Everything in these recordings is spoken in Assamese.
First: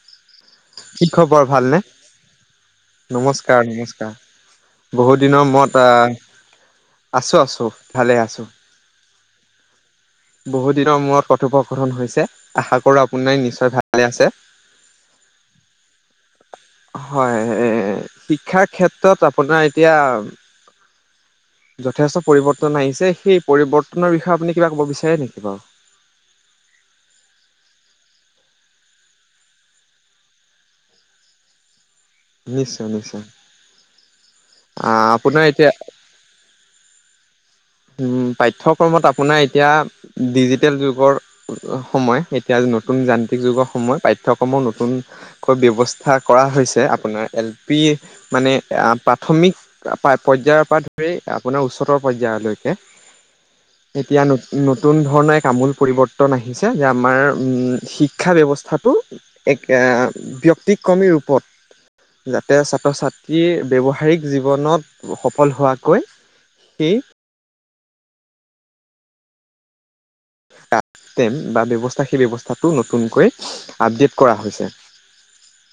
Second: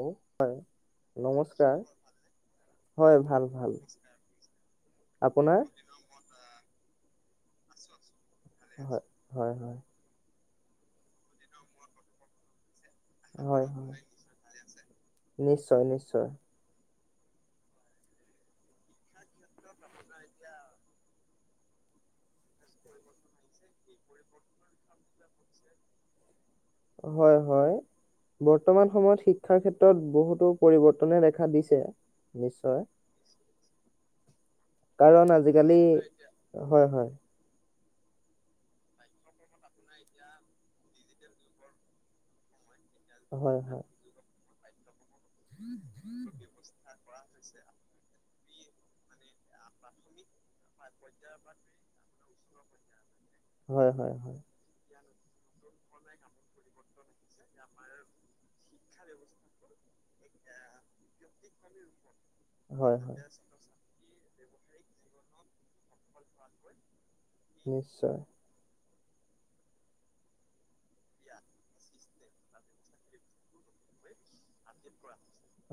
উম অ' হয় কি খবৰ ভালনে? নমস্কাৰ। হয় ভাল নমস্কাৰ ভাল নমস্কাৰ বহুত দিনৰ আপোনাৰ মূৰত আহ আছো আছো ভালে আছোঁ। হয় হয় হয়। বহু দিনৰ মূৰত কথোপকথন হৈছে আশা কৰো খোনে হয় নিশ্চয় হয় ভালে আছে? নিশ্চয় নিশ্চয় হয়, এ শিক্ষাৰ ক্ষেত্ৰত আপোনাৰ এতিয়া যথেষ্ট পৰিৱৰ্তন আহিছে, সেই পৰিৱৰ্তনৰ বিষয়ে আপুনি কিবা ক'ব বিচাৰে নেকি বা হয় হয়। বৰ্তমান সময়ত শিক্ষাৰ ক্ষেত্ৰত বহুতো পৰিৱৰ্তনে দেখা দিছে। নিশ্চয়, নিশ্চয়। আহ কাৰণ, আপোনাৰ এতিয়া আজিকালি হয় হয়। উম পাঠ্যক্ৰমত আপোনাৰ এতিয়া ডিজিটেল যুগৰ সময় এতিয়া নতুন যান্ত্ৰিক হয় যুগৰ হয় হয় সময় পাঠ্যক্ৰমোৰ নতুন। কৈ ব্যৱস্থা কৰা হৈছে আপোনাৰ এল পি মানে। এ আ প্ৰাথমিক পৰ্যায়ৰ পৰা ধৰি আপোনাৰ উচ্চতৰ পৰ্যায়লৈকে হয় এতিয়া হয় নতুন ধৰণৰ আমোল পৰিৱৰ্তন আহিছে যে আমাৰ শিক্ষা ব্যৱস্থাটো এক ব্যক্তিক্ৰমী ৰূপত যাতে হয় হয় ছাত্ৰ-ছাত্ৰীয়ে ব্যৱহাৰিক জীৱনত সফল হোৱাকৈ সি। নিশ্চয়। টেম বা ব্যৱস্থা সেই ব্যৱস্থাটো নতুনকৈ আপডেট কৰা হৈছে।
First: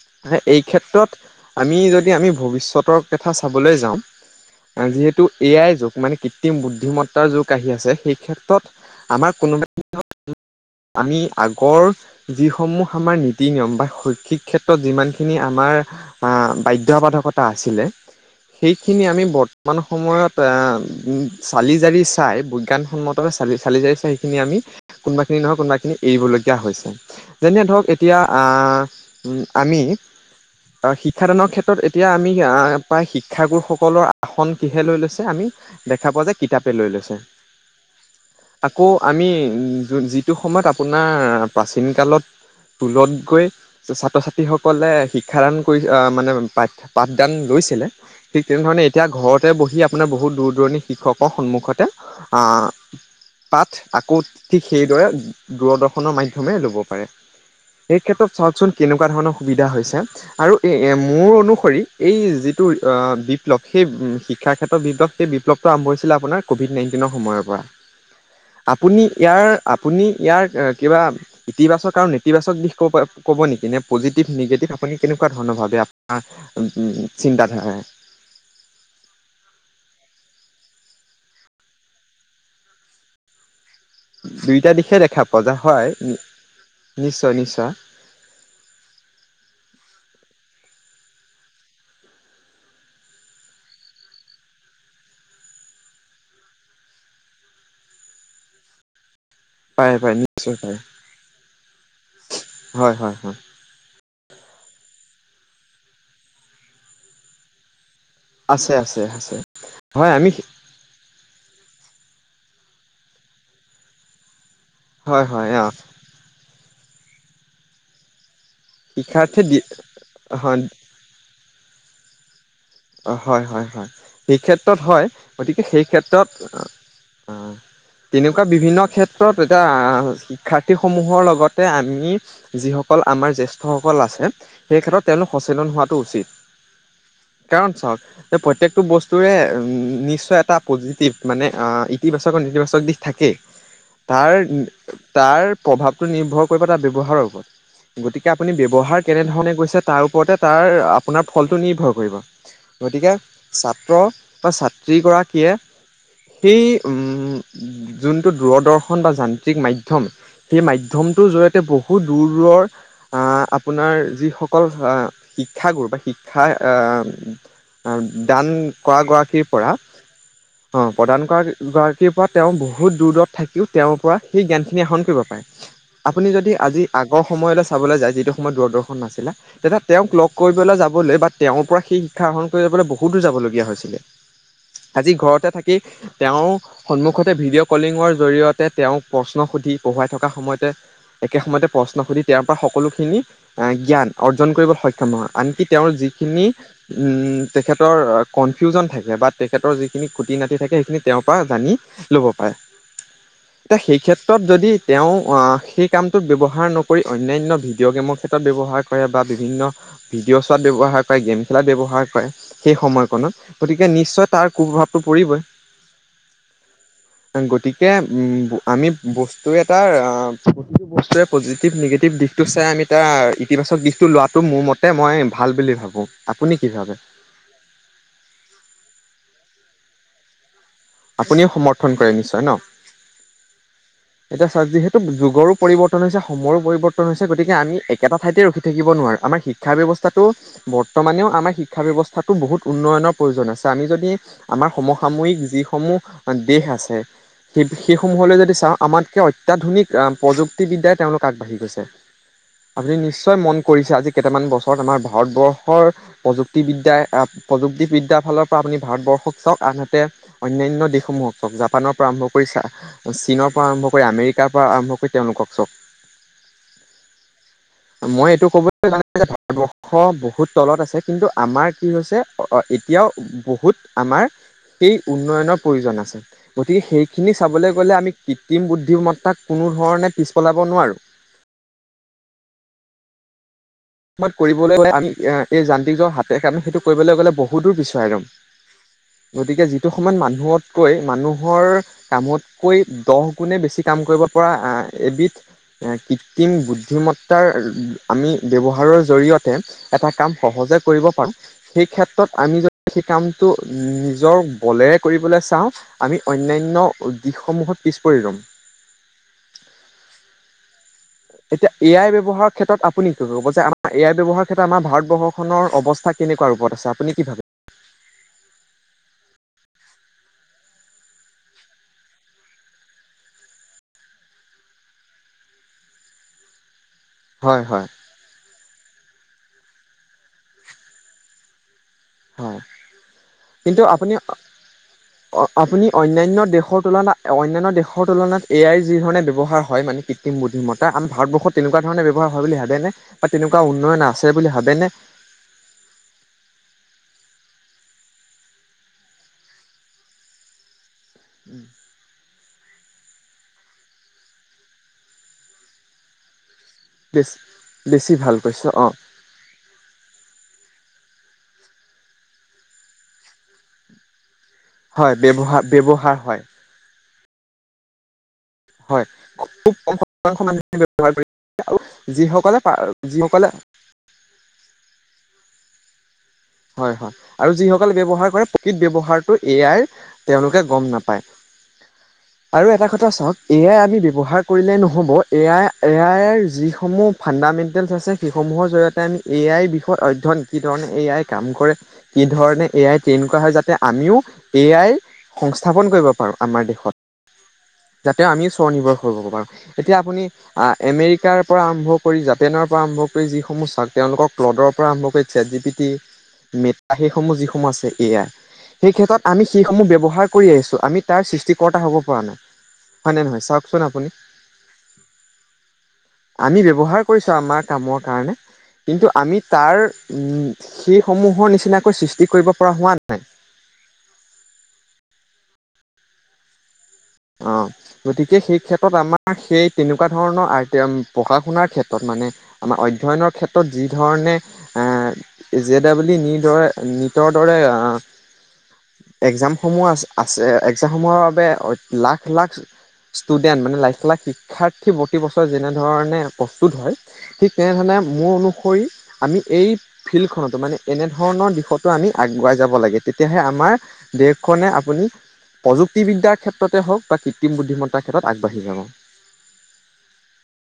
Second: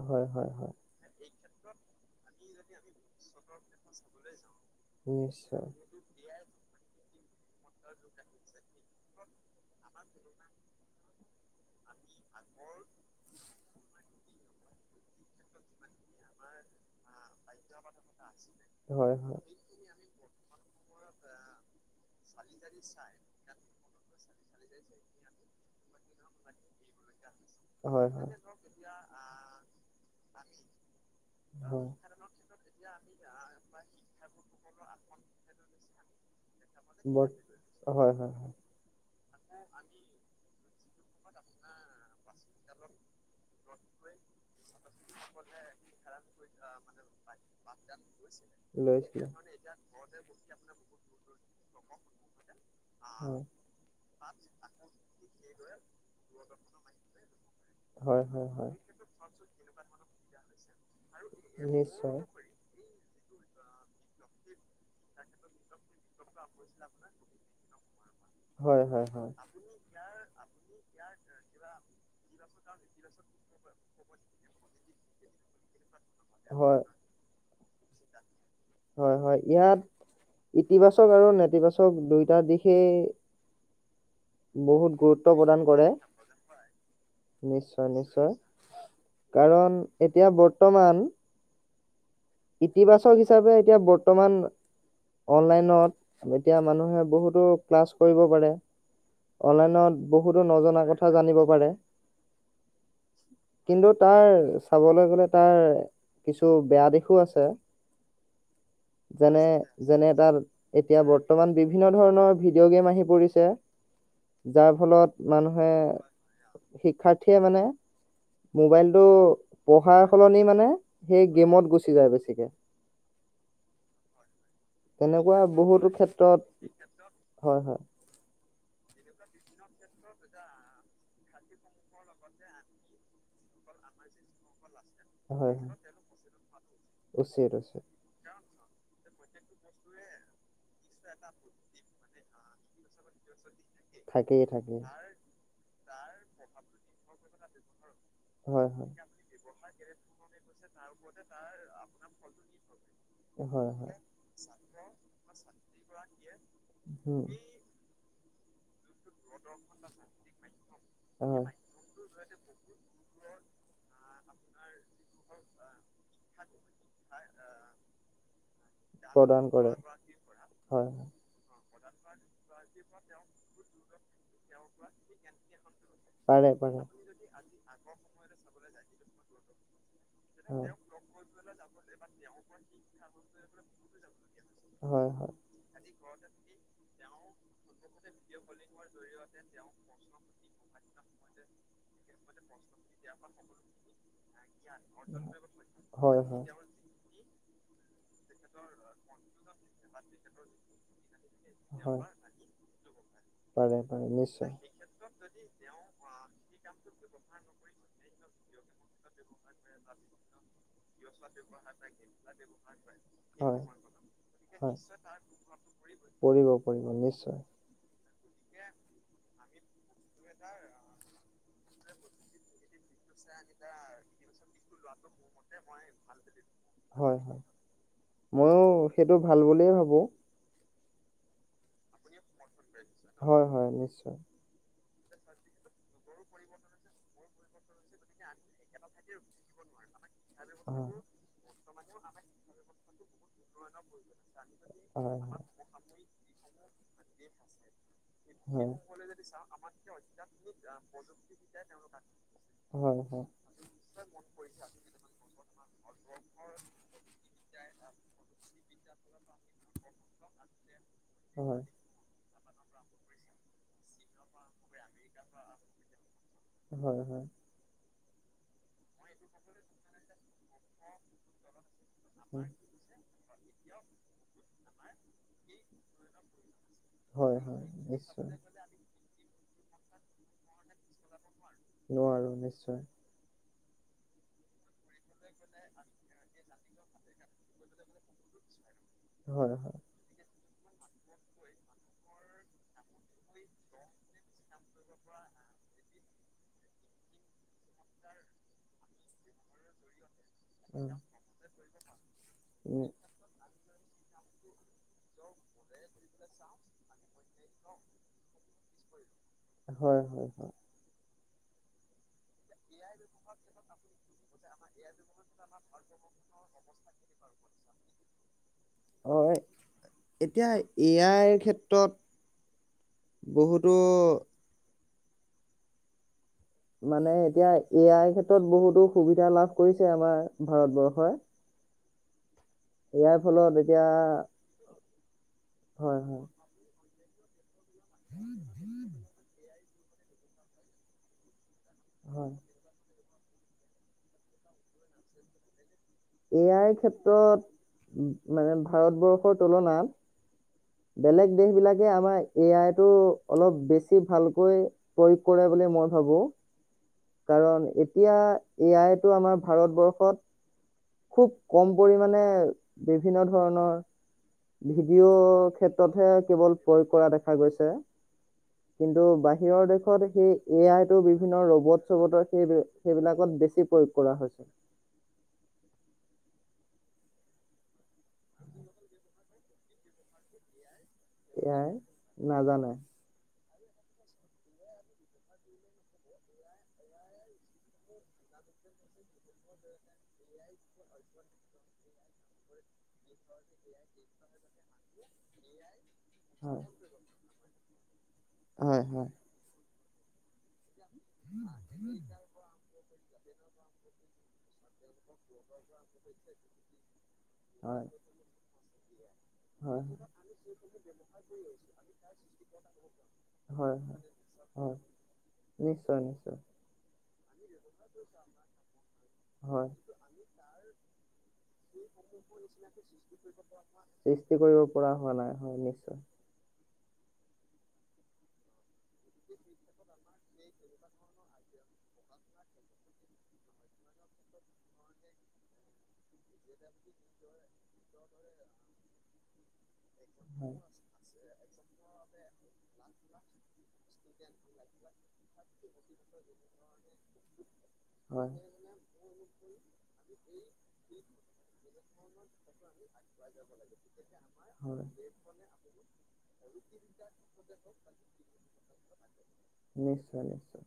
হয় হয় এই হয় ক্ষেত্ৰত আমি যদি আমি ভৱিষ্যতৰ কথা চাবলৈ যাওঁ- যিহেতু এ নিশ্চয় আই যুগ মানে। কৃত্ৰিম বুদ্ধিমত্তাৰ যুগ আহি আছে, সেই ক্ষেত্ৰত আমাৰ কোনোবা আমি আগৰ যিসমূহ আমাৰ নীতি-নিয়ম বা শৈক্ষিক ক্ষেত্ৰত যিমান খিনি আমাৰ আ বাধ্য বাধকতা আছিলে সেইখিনি হয় আমি হয় বৰ্তমান সময়ত এঁ চালি-জাৰি চাই বিজ্ঞানসন্মত- চালি জাৰি চাইকিনি আমি কোনোবাখিনিত নহয় কোনবাখিনিত- এৰিবলগীয়া হৈছে, যেনে ধৰক হয় এতিয়া হয় হয় আঁ আমি- অ' শিক্ষাদানৰ ক্ষেত্ৰত এতিয়া আমি আঁহ প্ৰায় শিক্ষাগুৰুসকলৰ আসন কিহে লৈ লৈছে? আমি- দেখা পোৱা যে কিতাপে লৈ লৈছে। বৰ হয় হয়। আকৌ আমি যোন যিটো সময়ত আপোনাৰ প্ৰাচীন কালত- স্কুলত গৈ ছাত্ৰ-ছাত্ৰীসকলে- শিক্ষাদান কৰি মানে পাঠ পাঠদান লৈছিলে, ঠিক তেনেধৰণে এতিয়া লৈছিলো ঘৰতে বহি আপ- পোনাৰ বহুত দূৰ দূৰণি শিক্ষকৰ সন্মুখতে আঁহ হয় পা- পাঠ আকৌ ঠিক সেইদৰে দূৰদৰ্শনৰ মাধ্যমেৰে ল'ব পাৰে। এই হয় ক্ষেত্ৰত হয় হয় চাওকচোন কেনেকুৱা ধৰণৰ সুবিধা হৈছে, আৰু এ মোৰ অনুসৰি এই নিশ্চয় যি- টো অঁ বিপ্লৱ সেই উম শি- শিক্ষাৰ ক্ষেত্ৰত বিপ্লব সেই বিপ্লৱটো আৰম্ভ হৈছিলে আপোনাৰ ক'ভিড নাইটিনৰ সময়ৰ পৰা। হয় আপুনি হয় হয় ইয়াৰ আপুনি ইয়াৰ কিবা- ইতিবাচক আৰু নেতিবাচক ক ক'ব নেকি? নে পজিটিভ, নিগেটিভ আপুনি কেনেকুৱা ধৰণৰ ভাবে? হয় আঁহ চিন্তাধাৰাৰে। হয় হয়, ইয়াত- ইতিবাচক আৰু নেতিবাচক দুইটা দিশেই- দুইটা দিশে বহুত দেখা গুৰুত্ব পোৱা যায় প্ৰদান কৰে। হয় নিশ্চয় নিশ্চয়, কাৰণ এতিয়া বৰ্তমান- ইতিবাচক হিচাপে এতিয়া বৰ্তমান- অনলাইনত, এতিয়া মানুহে বহুতো ক্লাছ কৰিব পাৰে। অনলাইনত পাৰে পাৰে বহুতো নিশ্চয় পাৰে নজনা কথা জানিব পাৰে। হয় হয় হয় কিন্তু তাৰ চাবলে গ'লে তাৰ কিছু বেয়া দিশো আছে। আছে আছে আছে যেনে, হয় যেনে আমি তাৰ- এতিয়া বৰ্তমান বিভিন্ন ধৰণৰ ভিডিঅ' গে'ম আহি পৰিছে। যাৰ ফলত হয় হয় অ মানুহে শিক্ষাৰ্থীয়ে মানে- মোবাইলটো শিক্ষাৰ্থী দি পঢ়াৰ সলনি হয় মানে, এই গেমত গুচি যায় বেছিকে। অঁ' হয় হয় হয়, সেই ক্ষেত্ৰত হয়। তেনেকুৱা গতিকে সেই বহুতো ক্ষেত্ৰত- হয় হয়। তেনেকুৱা বিভিন্ন ক্ষেত্ৰত, এতিয়া শিক্ষাৰ্থীসমূহৰ লগতে আমি- যিসকল আমাৰ জেষ্ঠসকল আছে, সেই ক্ষেত্ৰত তেওঁলোক হয় হয় সচেতন হোৱাটো উচিত। উচিত কাৰণ উচিত চাওক এ প্ৰত্যেকটো বস্তুৰে নিশ্চয় এটা পজিটিভ মানে অঁ ই- ইতিবাচক আৰু নেতিবাচক দিশ থাকেই থাকেই থাকেই তাৰ- তাৰ প্ৰভাৱটো নিৰ্ভৰ কৰিব তাৰ ব্যৱহাৰৰ ওপৰত। গতিকে আপুনি হয় হয় ব্যৱহাৰ কেনেধৰণে কৰিছে, তাৰ ওপৰতে তাৰ আপোনাৰ ফলটো নিৰ্ভৰ কৰিব। গতিকে হয় হয় ছাত্ৰ বা ছাত্ৰীগৰাকীয়ে- এই উম' যোনটো দূৰদৰ্শন বা যান্ত্ৰিক মাধ্যম সেই মাধ্যমটোৰ হয় জৰিয়তে বহ- বহু দূৰ দূৰৰ- আঁ আপোনাৰ যিসকল শিক্ষাগুৰু বা শিক্ষাৰ আঁ- দান কৰা প্ৰদান গৰাকীৰ কৰে পৰা- হয় অঁ হয় প্ৰদান কৰা গৰাকীৰ পৰা, তেওঁ বহুত দূৰ দূৰত থাকিও, তেওঁৰ পৰা সেই জ্ঞানখিনি আহৰণ কৰিব পাৰে। আপুনি পাৰে যদি পাৰে আজি আগৰ সময়লৈ চাবলৈ যায় যিটো সময়ত দূৰদৰ্শন নাছিলে। তেতিয়া তেওঁক লগ- হয় কৰিবলৈ যাবলৈ, বা তেওঁৰ পৰা সেই শিক্ষা আহৰণ কৰি যাবলৈ বহুত দূৰ যাবলগীয়া হৈছিলে। হয় আজি হয় ঘৰতে থাকি তেওঁৰ সন্মুখতে ভিডিঅ' কলিঙৰ জৰিয়তে তেওঁক প্ৰশ্ন সুধি পঢ়োৱাই থকা সময়তে একে সময়তে প্ৰশ্ন সুধি তেঁওৰ পৰা সকলোখিনি জ্ঞান অৰ্জন কৰিবলৈ সক্ষম হয়, আনকি তেওঁৰ হয় যিখিনি হয় উম, তেখেতৰ কনফিউজন থাকে, বা তেখেতৰ যিখিনি খুটি- নাতি থাকে সেইখিনি তেওঁৰ পৰা জানি হয়, ল'ব পাৰে। পাৰে এতিয়া সেই পাৰে কেত্ৰত নিশ্চয়। যদি তেওঁ সেই কামটোত ব্যৱহাৰ নকৰি অন্যান্য ভিডিঅ' গেমৰ, ক্ষেত্ৰত ব্যৱহাৰ কৰে বা বিভিন্ন ভিডিঅ' চোৱাত ব্যৱহাৰ কৰে গেম খেলাত ব্যৱহাৰ কৰে সেই সময়কণত, হয়, গতিকে নিশ্চয় তাৰ কুপ্ৰভাৱটো পৰিবই। পঢ়িব পঢ়িব নিশ্চয়। [unintelligible] আমি বস্তু এটা প্ৰতিটো বস্তুৰে পজিটিভ, নিগেটিভ দিশটো চাই আমি তাৰ ইতিবাচক দিশটো লোৱাটো মোৰ মতে মই ভাল বুলি ভাবোঁ। আপুনি কি ভাবে? হয়, হয়, ময়ো সেইটো ভাল বুলিয়েই ভাবোঁ। আপুনিও সমৰ্থন কৰে নিশ্চয় ন'? হয়, হয়, নিশ্চয়। এতিয়া চাওক যিহেতু যুগৰো পৰিৱৰ্তন হৈছে সময়ৰো পৰিৱৰ্তন হৈছে। গতিকে আমি একেটা ঠাইতে ৰখি থাকিব নোৱাৰে আমাৰ শিক্ষা ব্যৱস্থাটো হয়, বৰ্তমানেও আমাৰ শিক্ষা ব্যৱস্থাতটো বহুত উন্নয়নৰ প্ৰয়োজন আছে। আমি যদি আমাৰ হয় সমসাময়িক হয়। যিসমূহ দেশ আছে সেই সেই সমূহলৈ যদি হয়। চাওঁ। আমাতকৈ অত্যাধুনিক প্ৰযুক্তিবিদ্যাই তেওঁলোক আগবাঢ়ি গৈছে। আপুনি হয় হয়, নিশ্চয় মন কৰিছে আজি কেইটামান বছৰত আমাৰ ভাৰতবৰ্ষ বৰ প্ৰযুক্তিবিদ্যা প্ৰযুক্তিবিদ্যাৰ ফালৰ পৰা আপুনি ভাৰতবৰ্ষক চাওক আনহাতে অন্যান্য দেশসমূহক হয়, জাপানৰ পৰা আৰম্ভ কৰি চীনৰ পৰা আৰম্ভ কৰি আমেৰিকাৰ পৰা আৰম্ভ কৰি তেওঁলোকক চাওক। হয়, হয়। মই এইটো ক'বলৈ জানো যে ভাৰতবৰ্ষ বহুত তলত আছে কিন্তু আমাৰ কি হৈছে। হয় এতিয়াও বহুত আমাৰ সেই উন্নয়নৰ প্ৰয়োজন আছে। গতিকে সেইখিনি হয়, হয় চাবলৈ গ'লে আমি নিশ্চয়। কৃত্ৰিম বুদ্ধিমত্তাক কোনো ধৰণে পিছ পেলাব নোৱাৰোঁ। নোৱাৰো নিশ্চয়। কৰিবলৈ গলে আমি এই যান্ত্ৰিকজ হাতে আমি সেইটো কৰিবলৈ গ'লে বহুত দূৰ পিছোৱাই যাম। হয় গতিকে হয়, যিটো সময়ত মানুহতকৈ মানুহৰ কামতকৈ দহ গুণে বেছি কাম কৰিব পৰা এবিধ কৃত্ৰিম বুদ্ধিমতাৰ আমি ব্যৱহাৰ ৰ জৰিয়তে এটা কাম সহজে উম। কৰিব পাৰো। সেই ক্ষেত্ৰত আমি উম, যদি সেই কাম তো নিজৰ বলেৰে কৰিবলৈ চাওঁ আমি অন্যান্য দিশসমূহত পিছ পৰি ৰ'ম। হয়, হয়, হয়। এতিয়া এ আই ব্যৱহাৰ ক্ষেত্ৰত আপুনি কি ক'ব যে আমাৰ এ আই ব্যৱহাৰ ক্ষেত্ৰত আমাৰ ভাৰতবৰ্ষ খনৰ অৱস্থা কেনেকুৱা ৰূপত আছে আপুনি কি ভাবে? হয়, এতিয়া এ আইৰ ক্ষেত্ৰত বহুতো মানে এতিয়া হয় এ' হয় আই ক্ষেত্ৰত বহুতো সুবিধা লাভ কৰিছে আমাৰ ভাৰতবৰ্ষই। হয়, ইয়াৰ ফলত কিন্তু এতিয়া আপুনি অ' আপুনি হয় হয় অন্যান্য দেশৰ তুলনাত অন্যান্য দেশৰ তুলনাত এ' আইৰ যি ধৰণে ব্যৱহাৰ হয় মানে কৃত্ৰিম বুদ্ধিমত্তা, আমি ভাৰতবৰ্ষত তেনেকুৱা ধৰণে ব্যৱহাৰ হয় বুলি ভাবেনে, বা তেনেকুৱা উন্নয়ন আছে বুলি ভাবেনে? এ' আই ক্ষেত্ৰত মানে ভাৰতবৰ্ষৰ তুলনাত বেলেগ দেশ বিলাকে আমাৰ এ' আইটো অলপ বেছি ভালকৈ প্ৰয়োগ কৰে বুলি মই ভাবোঁ। বেছ কাৰণ বেছি এতিয়া ভাল কৈছে এ' অ আইতো আমাৰ ভাৰতবৰ্ষত খুব কম পৰিমাণে বিভিন্ন ধৰণৰ হয় ভিডিঅ' ব্যৱহাৰ ক্ষেত্ৰতহে ব্যৱহাৰ হয় কেৱল প্ৰয়োগ কৰা গৈছে। কিন্তু হয় বাহিৰৰ খুব কম দেশত সেই শতাংশ এ' মানুহে আইটো ব্যৱহাৰ কৰে বিভিন্ন ৰবট চবটৰ সেই যিসকলে সেইবিলাকত যিসকলে বেছি প্ৰয়োগ কৰা হৈছে। হয় হয় আৰু যিসকলে ব্যৱহাৰ কৰে প্ৰকৃত ব্যৱহাৰটো এ' আইৰ তেওঁলোকে গম নাপায় পাই, এ আই আৰু নাজানে এটা কথা চাওক এ' আই আমি ব্যৱহাৰ কৰিলেই নহ'ব এ' আই, এ আইৰ যিসমূহ ফাণ্ডামেণ্টেলছ আছে সেইসমূহৰ জৰিয়তে আমি এ' আইৰ বিষয়ত অধ্যয়ন কি ধৰণে এ' আই কাম কৰে, কি ধৰণে এ' আই ট্ৰেইন কৰা হয় যাতে, আমিও এ' আই সংস্থাপন কৰিব পাৰোঁ পাৰোঁ হয় আমাৰ দেশত। যাতে আমিও হয় স্বনিৰ্ভৰ হয় হ-হব পাৰোঁ, এতিয়া আপুনি আহ আমেৰিকাৰ পৰা আৰম্ভ কৰি জা ফেনৰ পৰা আৰম্ভ কৰি যিসমূহ চাক তেওঁলোকক ক্লডৰ পৰা কৰি চেট জিপিটি [unintelligible] সেইসমূহ, যিসমূহ হয় আছে এ' আই সেই ক্ষেত্ৰত আমি হয় সেইসমূহ ব্যৱহাৰ আহিছোঁ, আমি তাৰ সৃষ্টিকৰ্তা হ'ব পৰা নাই। হয় নে নহয় হয় চাওকচোন হয় আপুনি হয় নিশ্চয় নিশ্চয়। আমি ব্যৱহাৰ কৰিছোঁ আমাৰ কামৰ কাৰণে, কিন্তু আমি হয় তাৰ উ'ম সেই সমূহৰ নি সৃষ্টি কৰিব পৰা হোৱা নাই, হয় নিশ্চয় অ' গতিকে সেই ক্ষেত্ৰত আমাৰ সেই তেনে তেনেকোৱা ধৰণৰ আইটেম পঢ়া শুনাৰ ক্ষেত্ৰত মানে, আমাৰ অধ্যয়নৰ ক্ষেত্ৰত যি ধৰণে আ' জে ডবল ই' নিৰ দৰে, নিটৰ দৰে আ' [inaudible] একজামসমূহ আ-আছে হয় একজামসমূহৰ বাবে অ' লাখ লাখ ষ্টুডেন্ট মানে লাখ, লাখ শিক্ষাৰ্থী প্ৰতি বছৰ যেনে ধৰণে প্ৰস্তুত হয়, ঠিক তেনেধৰণে হয় মোৰ অনুসৰি আমি এই ফিল্ডখনতো মানে এনেধৰণৰ দিশতো আমি আগুৱাই যাব লাগে। তেতিয়াহে আমাৰ দেশখনে, হয় আপুনি প্ৰযুক্তিবিদ্যাৰ ক্ষে ক্ষেত্ৰতে হওঁক বা কৃতিম বুদ্ধিমত্তাৰ ক্ষেত্ৰত আগবাঢ়ি যাব। নিশ্চয় নিশ্চয়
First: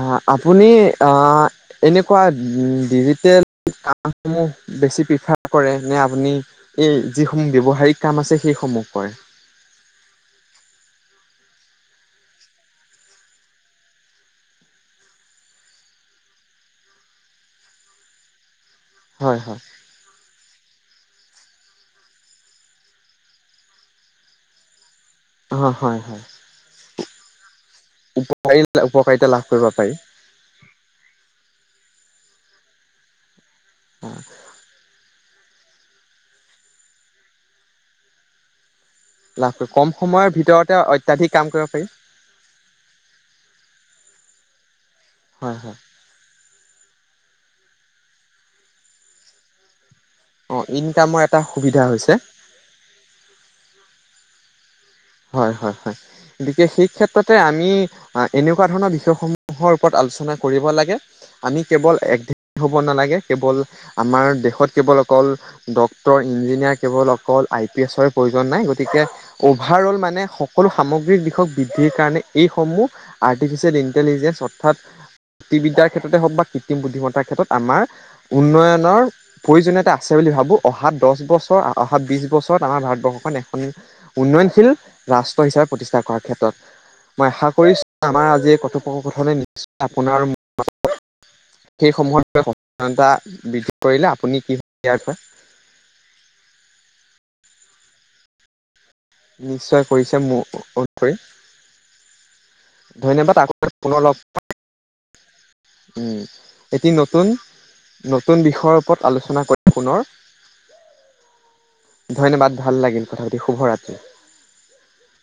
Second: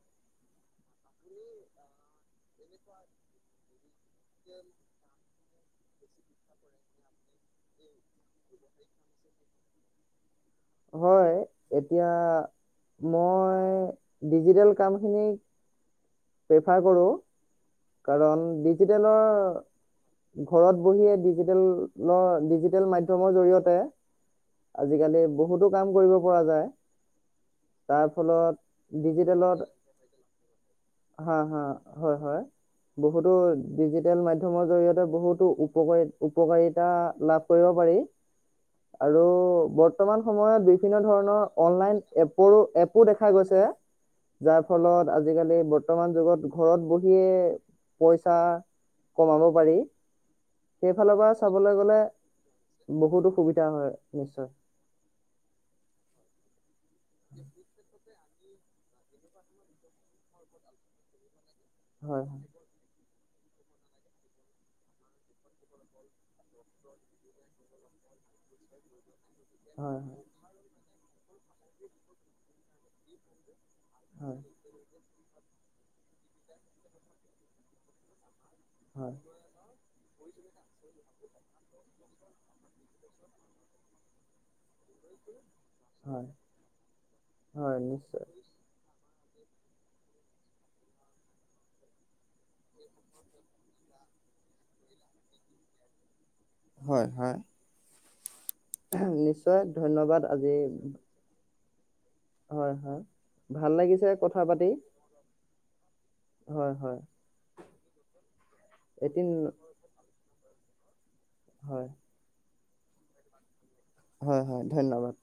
আ' আপুনি আ' এনেকুৱা ডিজিটেল কামসমূহ বেছি প্ৰিফাৰ কৰে নে, আপুনি এই যিসমূহ ব্যৱহাৰিক কাম আছে সেইসমূহ কৰে? হয়, এতিয়া মই ডিজিটেল কামখিনিক প্ৰেফাৰ কৰোঁ কাৰণ ডিজিটেলৰ হয় হয় ঘৰত বহিয়ে ডিজিটেলৰ, ডিজিটেল মধ্যমৰ জৰিয়তে আজিকালি বহুতো হয় কাম হয় কৰিব হয় পৰা যায়, তাৰ ফলত উপকাৰিতা লাভ কৰিব ডিজিটেলত পাৰি হা হা হয় হয় বহুতো অ ডিজিটেল মধ্যমৰ জৰিয়তে বহুতো উপকাৰী উপকাৰিতা লাভ কৰিব পাৰি। আৰু লাভ কৰি কম বৰ্তমান সময়ৰ সময়ত ভিতৰতে বিভিন্ন অত্যাধিক ধৰণৰ কাম কৰিব পাৰি অনলাইন এপৰো এপো দেখা গৈছে যাৰ ফলত হয় আজিকালি হয় ব ৰ্তমান যুগত ঘৰত বহিয়ে পইচা কমাব পাৰি। অ সেইফালৰ ইনকামৰ পৰা এটা চাবলৈ সুবিধা গলে হৈছে বহুতো সুবিধা হয় নিশ্চয়। হয় হয় হয় গতিকে সেই ক্ষেত্ৰতে আমি এ এনেকুৱা ধৰণৰ বিষয়সমূহৰ ওপৰত আলোচনা কৰিব লাগে। আমি কেৱল এক হয় হ'ব নালাগে কেৱল আমাৰ দেশত কেৱল অকল ডক্টৰ, ইঞ্জিনিয়াৰ কেৱল অকল আই পি এছৰে প্ৰয়োজন নাই গতিকে অভাৰ'ল হয় মানে সকলো সামগ্ৰিক দিশক বৃদ্ধিৰ কাৰণে এইসমূহ আৰ্টিফিচিয়েল হয় ইণ্টেলিজেন্স অৰ্থাৎ বিদ্যাৰ ক্ষেত্ৰতে হওঁক বা কৃত্ৰিম বুদ্ধিমতাৰ ক্ষেত্ৰত উন্নয়নৰ আমাৰ উন্নয়নৰ হয় প্ৰয়োজনীয়তা আছে বুলি ভাবো অহা দহ বছৰ অহা বিছ বছৰত আমাৰ ভাৰতবৰ্ষখন এখন। উন্নয়নশীল ৰাষ্ট্ৰ হিচাপে প্ৰতিষ্ঠা কৰাৰ হয় ক্ষেত্ৰত মই আশা হয় কৰিছোঁ। নিশ্চয় আমাৰ আজি ক [unintelligible] সেই সমূহতা [unintelligible] বৃদ্ধি কৰিলে আপুনি কি কব ইয়াৰ বিষয়? হয় হয় নিশ্চয় কৰিছে ধন্যবাদ মোৰ আজি অনুসৰি হয় হয় ধন্যবাদ আকৌ ভাল পুনৰ লাগিছে লগ কথা পাতি। উম হয় এটি হয় নতুন, নতুন বিষয়ৰ ওপৰত এদিন আলোচনা কৰিম পুনৰ। হয়। ধন্যবাদ ভাল লাগিল কথা পাতি শুভৰাতি। হয় হয় ধন্যবাদ।